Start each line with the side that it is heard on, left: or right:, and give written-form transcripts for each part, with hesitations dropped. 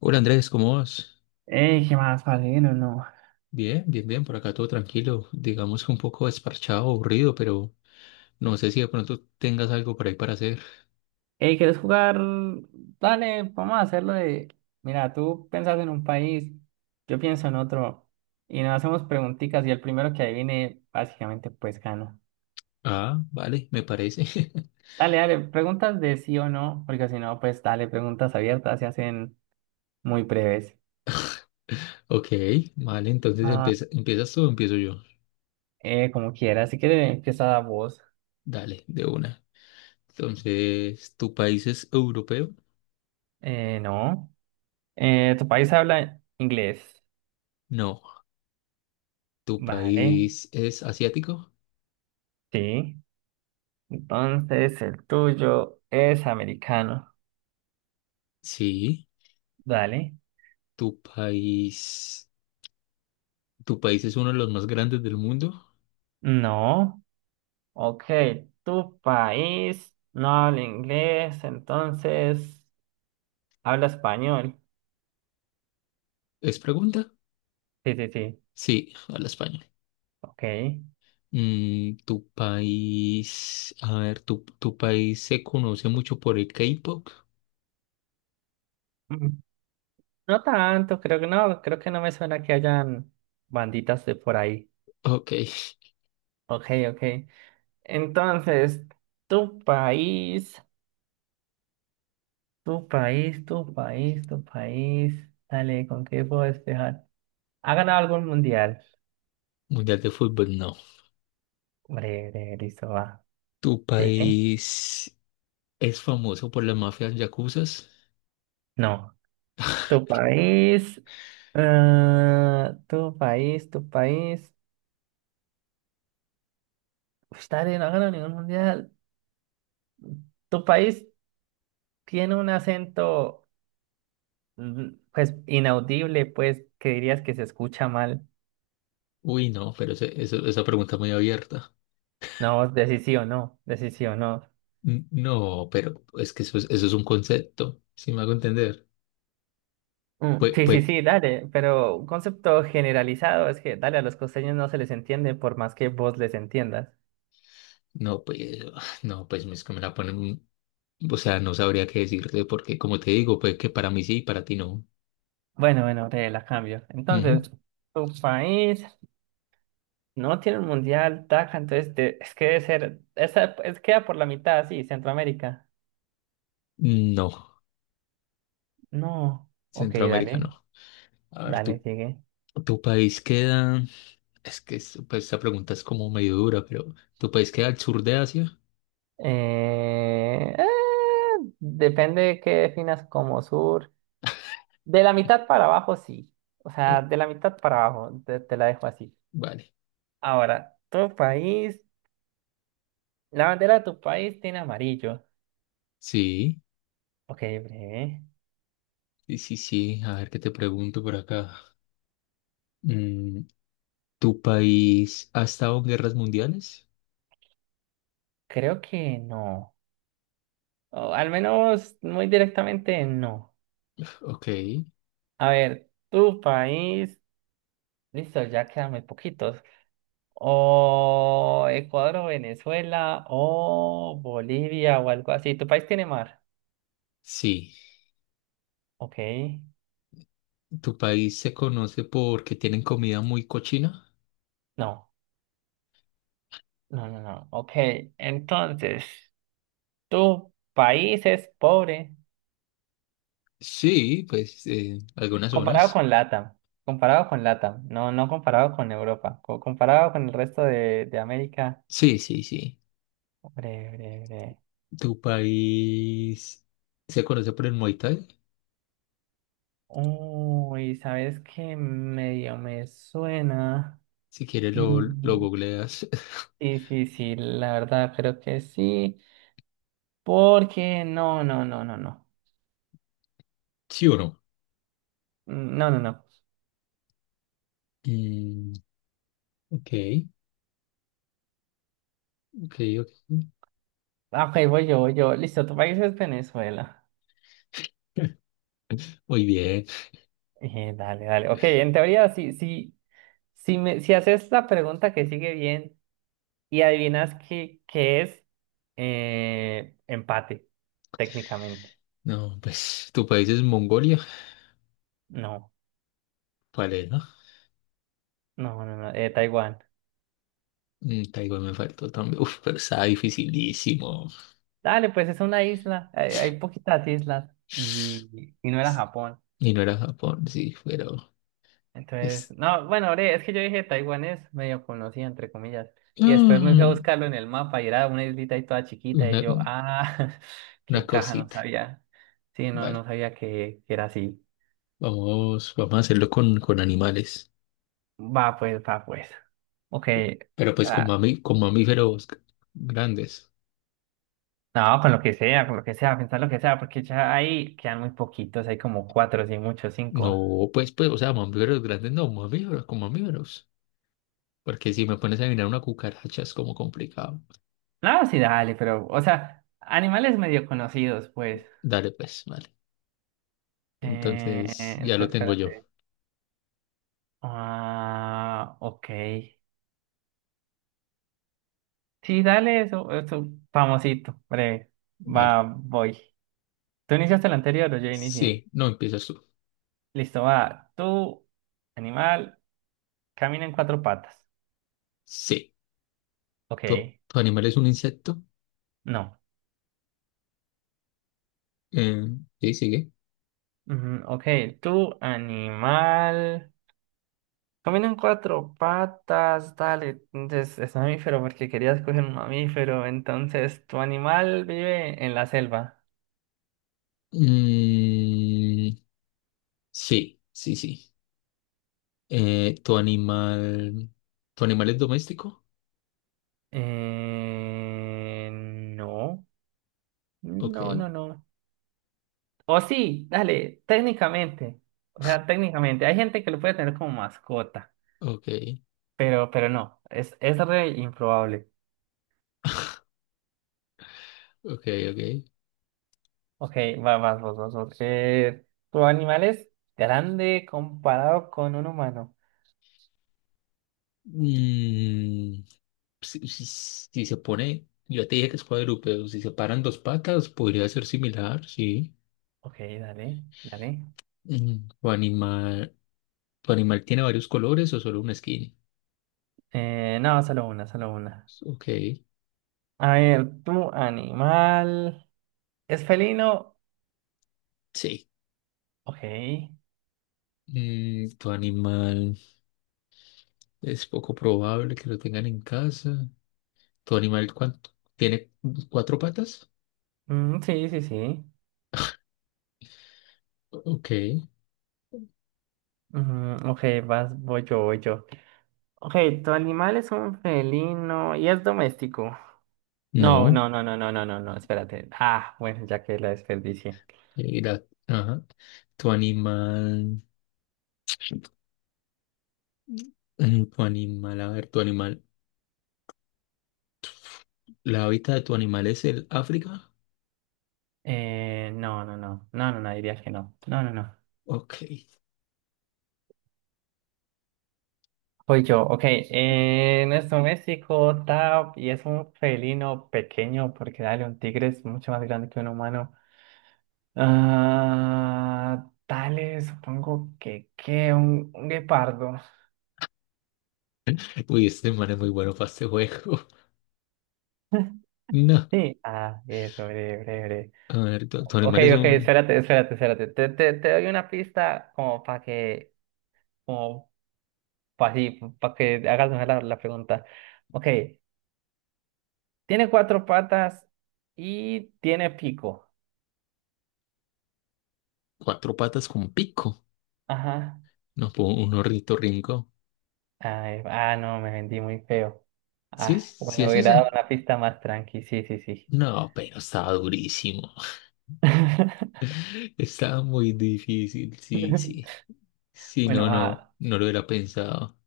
left: Hola Andrés, ¿cómo vas?
right: Ey, ¿qué más, parce? Bien no.
left: Bien, bien, bien, por acá todo tranquilo, digamos que un poco desparchado, aburrido, pero no sé si de pronto tengas algo por ahí para hacer.
right: Ey, ¿quieres jugar? Dale, vamos a hacerlo de. Mira, tú piensas en un país, yo pienso en otro, y nos hacemos preguntitas, y el primero que adivine, básicamente, pues gana.
left: Ah, vale, me parece.
right: Dale, dale, preguntas de sí o no, porque si no, pues dale, preguntas abiertas se hacen muy breves.
left: Ok, vale, entonces
right: Ah,
left: empieza, ¿empiezas tú o empiezo yo?
right: como quieras, si quieres, empieza vos.
left: Dale, de una. Entonces, ¿tu país es europeo?
right: No. ¿Tu país habla inglés?
left: No. ¿Tu
right: Vale,
left: país es asiático?
right: sí. Entonces, el tuyo es americano.
left: Sí.
right: Dale.
left: ¿Tu país, tu país es uno de los más grandes del mundo?
right: No. Ok, tu país no habla inglés, entonces habla español.
left: ¿Es pregunta?
right: Sí, sí, sí.
left: Sí, habla español.
right: Ok.
left: Tu país, a ver, tu país se conoce mucho por el K-pop.
right: Mm, no tanto, creo que no me suena que hayan banditas de por ahí.
left: Ok,
right: Ok, ok. Entonces, tu país, tu país. Dale, ¿con qué puedo despejar? ¿Ha ganado algún mundial?
left: Mundial de Fútbol, no.
right: Breve, listo, va.
left: ¿Tu
right: Sigue.
left: país es famoso por las mafias yacuzas?
right: No. Tu país. Tu país. Uf, dale, no ha ganado ningún mundial. Tu país tiene un acento, pues, inaudible, pues, que dirías que se escucha mal.
left: Uy, no, pero esa pregunta muy abierta.
right: No, decís sí o no. Decís sí o no.
left: No, pero es que eso es un concepto, si me hago entender.
right: Mm,
left: Pues,
right: sí, sí,
left: pues,
right: sí, dale. Pero un concepto generalizado es que, dale, a los costeños no se les entiende por más que vos les entiendas.
left: no, pues, no, pues es que me la ponen, o sea, no sabría qué decirte porque, como te digo, pues que para mí sí y para ti no.
right: Bueno, bueno, te la cambio.
left: Ujú.
right: Entonces, tu país. No tiene un mundial, taca, entonces es que debe ser, esa, es, queda por la mitad, sí, Centroamérica.
left: No,
right: No, ok,
left: Centroamérica no. A ver,
right: dale, sigue.
left: tu país queda. Es que pues, esta pregunta es como medio dura, pero ¿tu país queda al sur de Asia?
right: Eh, eh, depende de qué definas como sur. De la mitad para abajo, sí. O
left: Oh,
right: sea, de la mitad para abajo, te la dejo así.
left: vale.
right: Ahora, tu país, la bandera de tu país tiene amarillo.
left: Sí,
right: Ok, breve.
left: sí, sí, sí. A ver qué te pregunto por acá. Mm, ¿Tu país ha estado en guerras mundiales?
right: Creo que no. O al menos muy directamente no.
left: Ok.
right: A ver, tu país. Listo, ya quedan muy poquitos. O Ecuador o Venezuela o Bolivia o algo así. ¿Tu país tiene mar?
left: Sí.
right: Ok.
left: ¿Tu país se conoce porque tienen comida muy cochina?
right: No, no, no, no. Ok, entonces, tu país es pobre
left: Sí, pues algunas
right: comparado
left: zonas.
right: con LATAM. Comparado con LATAM. No, no comparado con Europa. Comparado con el resto de América.
left: Sí, sí, sí.
right: Bre, bre, bre.
left: ¿Tu país se conoce por el Muay Thai?
right: Uy, ¿sabes qué? Medio me suena.
left: Si quieres lo
right: Mm,
left: googleas.
right: sí, sí, sí, la verdad creo que sí, porque
left: ¿Sí o no?
right: mm, no, no, no.
left: Mm, ok, ok, ok.
right: Ah, ok, voy yo. Listo, tu país es Venezuela.
left: Muy bien.
right: Dale, dale. Ok, en teoría, si haces la pregunta que sigue bien y adivinas qué es, empate, técnicamente.
left: No, pues tu país es Mongolia.
right: No,
left: ¿Cuál es, no?
right: no, no, no, Taiwán.
left: Mm, Taiwán me faltó también. Uf, pero estaba dificilísimo.
right: Dale, pues es una isla, hay poquitas islas y no era Japón.
left: Y no era Japón, sí, pero
right: Entonces,
left: es
right: no, bueno, hombre, es que yo dije Taiwán es medio conocida, entre comillas. Y después me fui a
left: mm,
right: buscarlo en el mapa y era una islita ahí toda chiquita. Y
left: una,
right: yo, ah,
left: una
right: qué caja, no
left: cosita.
right: sabía. Sí, no, no
left: Vale,
right: sabía que era así.
left: vamos a hacerlo con animales.
right: Va, pues, va, pues. Ok.
left: Pero pues con,
right: ah,
left: con mamíferos grandes.
right: no, con lo que sea, con lo que sea, pensar lo que sea, porque ya ahí quedan muy poquitos, hay como cuatro, sí, muchos, cinco.
left: No, o sea, mamíferos grandes, no, mamíferos, con mamíferos. Porque si me pones a adivinar una cucaracha es como complicado.
right: No, sí, dale, pero, o sea, animales medio conocidos, pues.
left: Dale, pues, vale. Entonces, ya lo
right: Entonces,
left: tengo yo.
right: espérate. Ah, ok. Sí, dale, eso, famosito, breve,
left: Vale.
right: va, voy. Tú iniciaste el anterior, o yo inicié.
left: Sí, no empiezas tú.
right: Listo, va, tú, animal, camina en cuatro patas.
left: Sí.
right: Ok,
left: ¿Tu, tu animal es un insecto?
right: no.
left: Eh, sí, sigue.
right: Ujú, ok, tú, animal, camina en cuatro patas, dale, entonces es mamífero porque querías coger un mamífero, entonces tu animal vive en la selva.
left: Mm, sí, sí, sí. Eh, ¿tu animal, ¿tu animal es doméstico?
right: No,
left: Ok,
right: no, no, no. O sí, dale, técnicamente. O sea, técnicamente. Hay gente que lo puede tener como mascota,
left: ok,
right: pero no, es re improbable.
left: ok, ok.
right: Ok, va, vas, vos. ¿Tu animal es grande comparado con un humano?
left: Mm, si, si se pone, yo te dije que es cuadrúpedo, si se paran dos patas, podría ser similar, sí.
right: Ok, dale, dale.
left: Mm, ¿tu animal tiene varios colores o solo una skin?
right: No, solo una, solo una.
left: Ok,
right: A ver, ¿tu animal es felino?
left: sí.
right: Ok.
left: Mm, ¿tu animal es poco probable que lo tengan en casa? ¿Tu animal cuánto? ¿Tiene cuatro patas?
right: Mm, sí, sí, sí.
left: Ok,
right: Ujú, ok, vas, voy yo. Ok, tu animal es un felino y es doméstico. No,
left: no.
right: no, no, no, no, no, no, no, espérate. Ah, bueno, ya que la desperdicié.
left: Ajá. ¿Tu animal, ¿tu animal, la hábitat de tu animal es el África?
right: No, no, no, no, no, no, diría que no. No, no, no.
left: Ok.
right: Voy yo, ok. Nuestro México, tap, y es un felino pequeño, porque dale, un tigre es mucho más grande que un humano. Ah, dale, supongo un guepardo.
left: Uy, este man es muy bueno para este juego. No.
right: Sí, ah, eso, breve, breve, breve.
left: A ver, tu
right: Ok,
left: animal es
right: ok,
left: un
right: espérate. Te doy una pista como para que hagas mejor la pregunta. Ok, tiene cuatro patas y tiene pico.
left: cuatro patas con pico.
right: Ajá.
left: No, un ornitorrinco.
right: Ay, ah, no, me vendí muy feo.
left: ¿Sí?
right: Ah,
left: ¿Sí
right: bueno,
left: es
right: hubiera dado
left: ese?
right: una pista más tranqui, sí, sí, sí.
left: No, pero estaba durísimo. Estaba muy difícil, sí, sí. Sí,
right: Bueno,
left: no, no,
right: ah,
left: no lo hubiera pensado.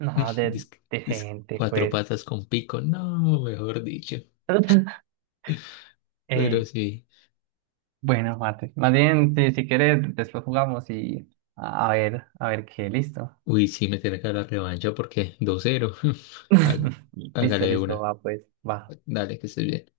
right: no,
left: Dis-
right: decente,
left: cuatro
right: pues.
left: patas con pico, no, mejor dicho. Pero
right: Ey,
left: sí.
right: bueno, mate. Más bien, si, si quieres, después jugamos y a ver, a ver qué, listo.
left: Uy, sí, me tiene que dar la revancha porque 2-0 Há-
right: Listo,
left: Hágale
right: listo,
left: una.
right: va, pues, va.
left: Dale, que estés bien.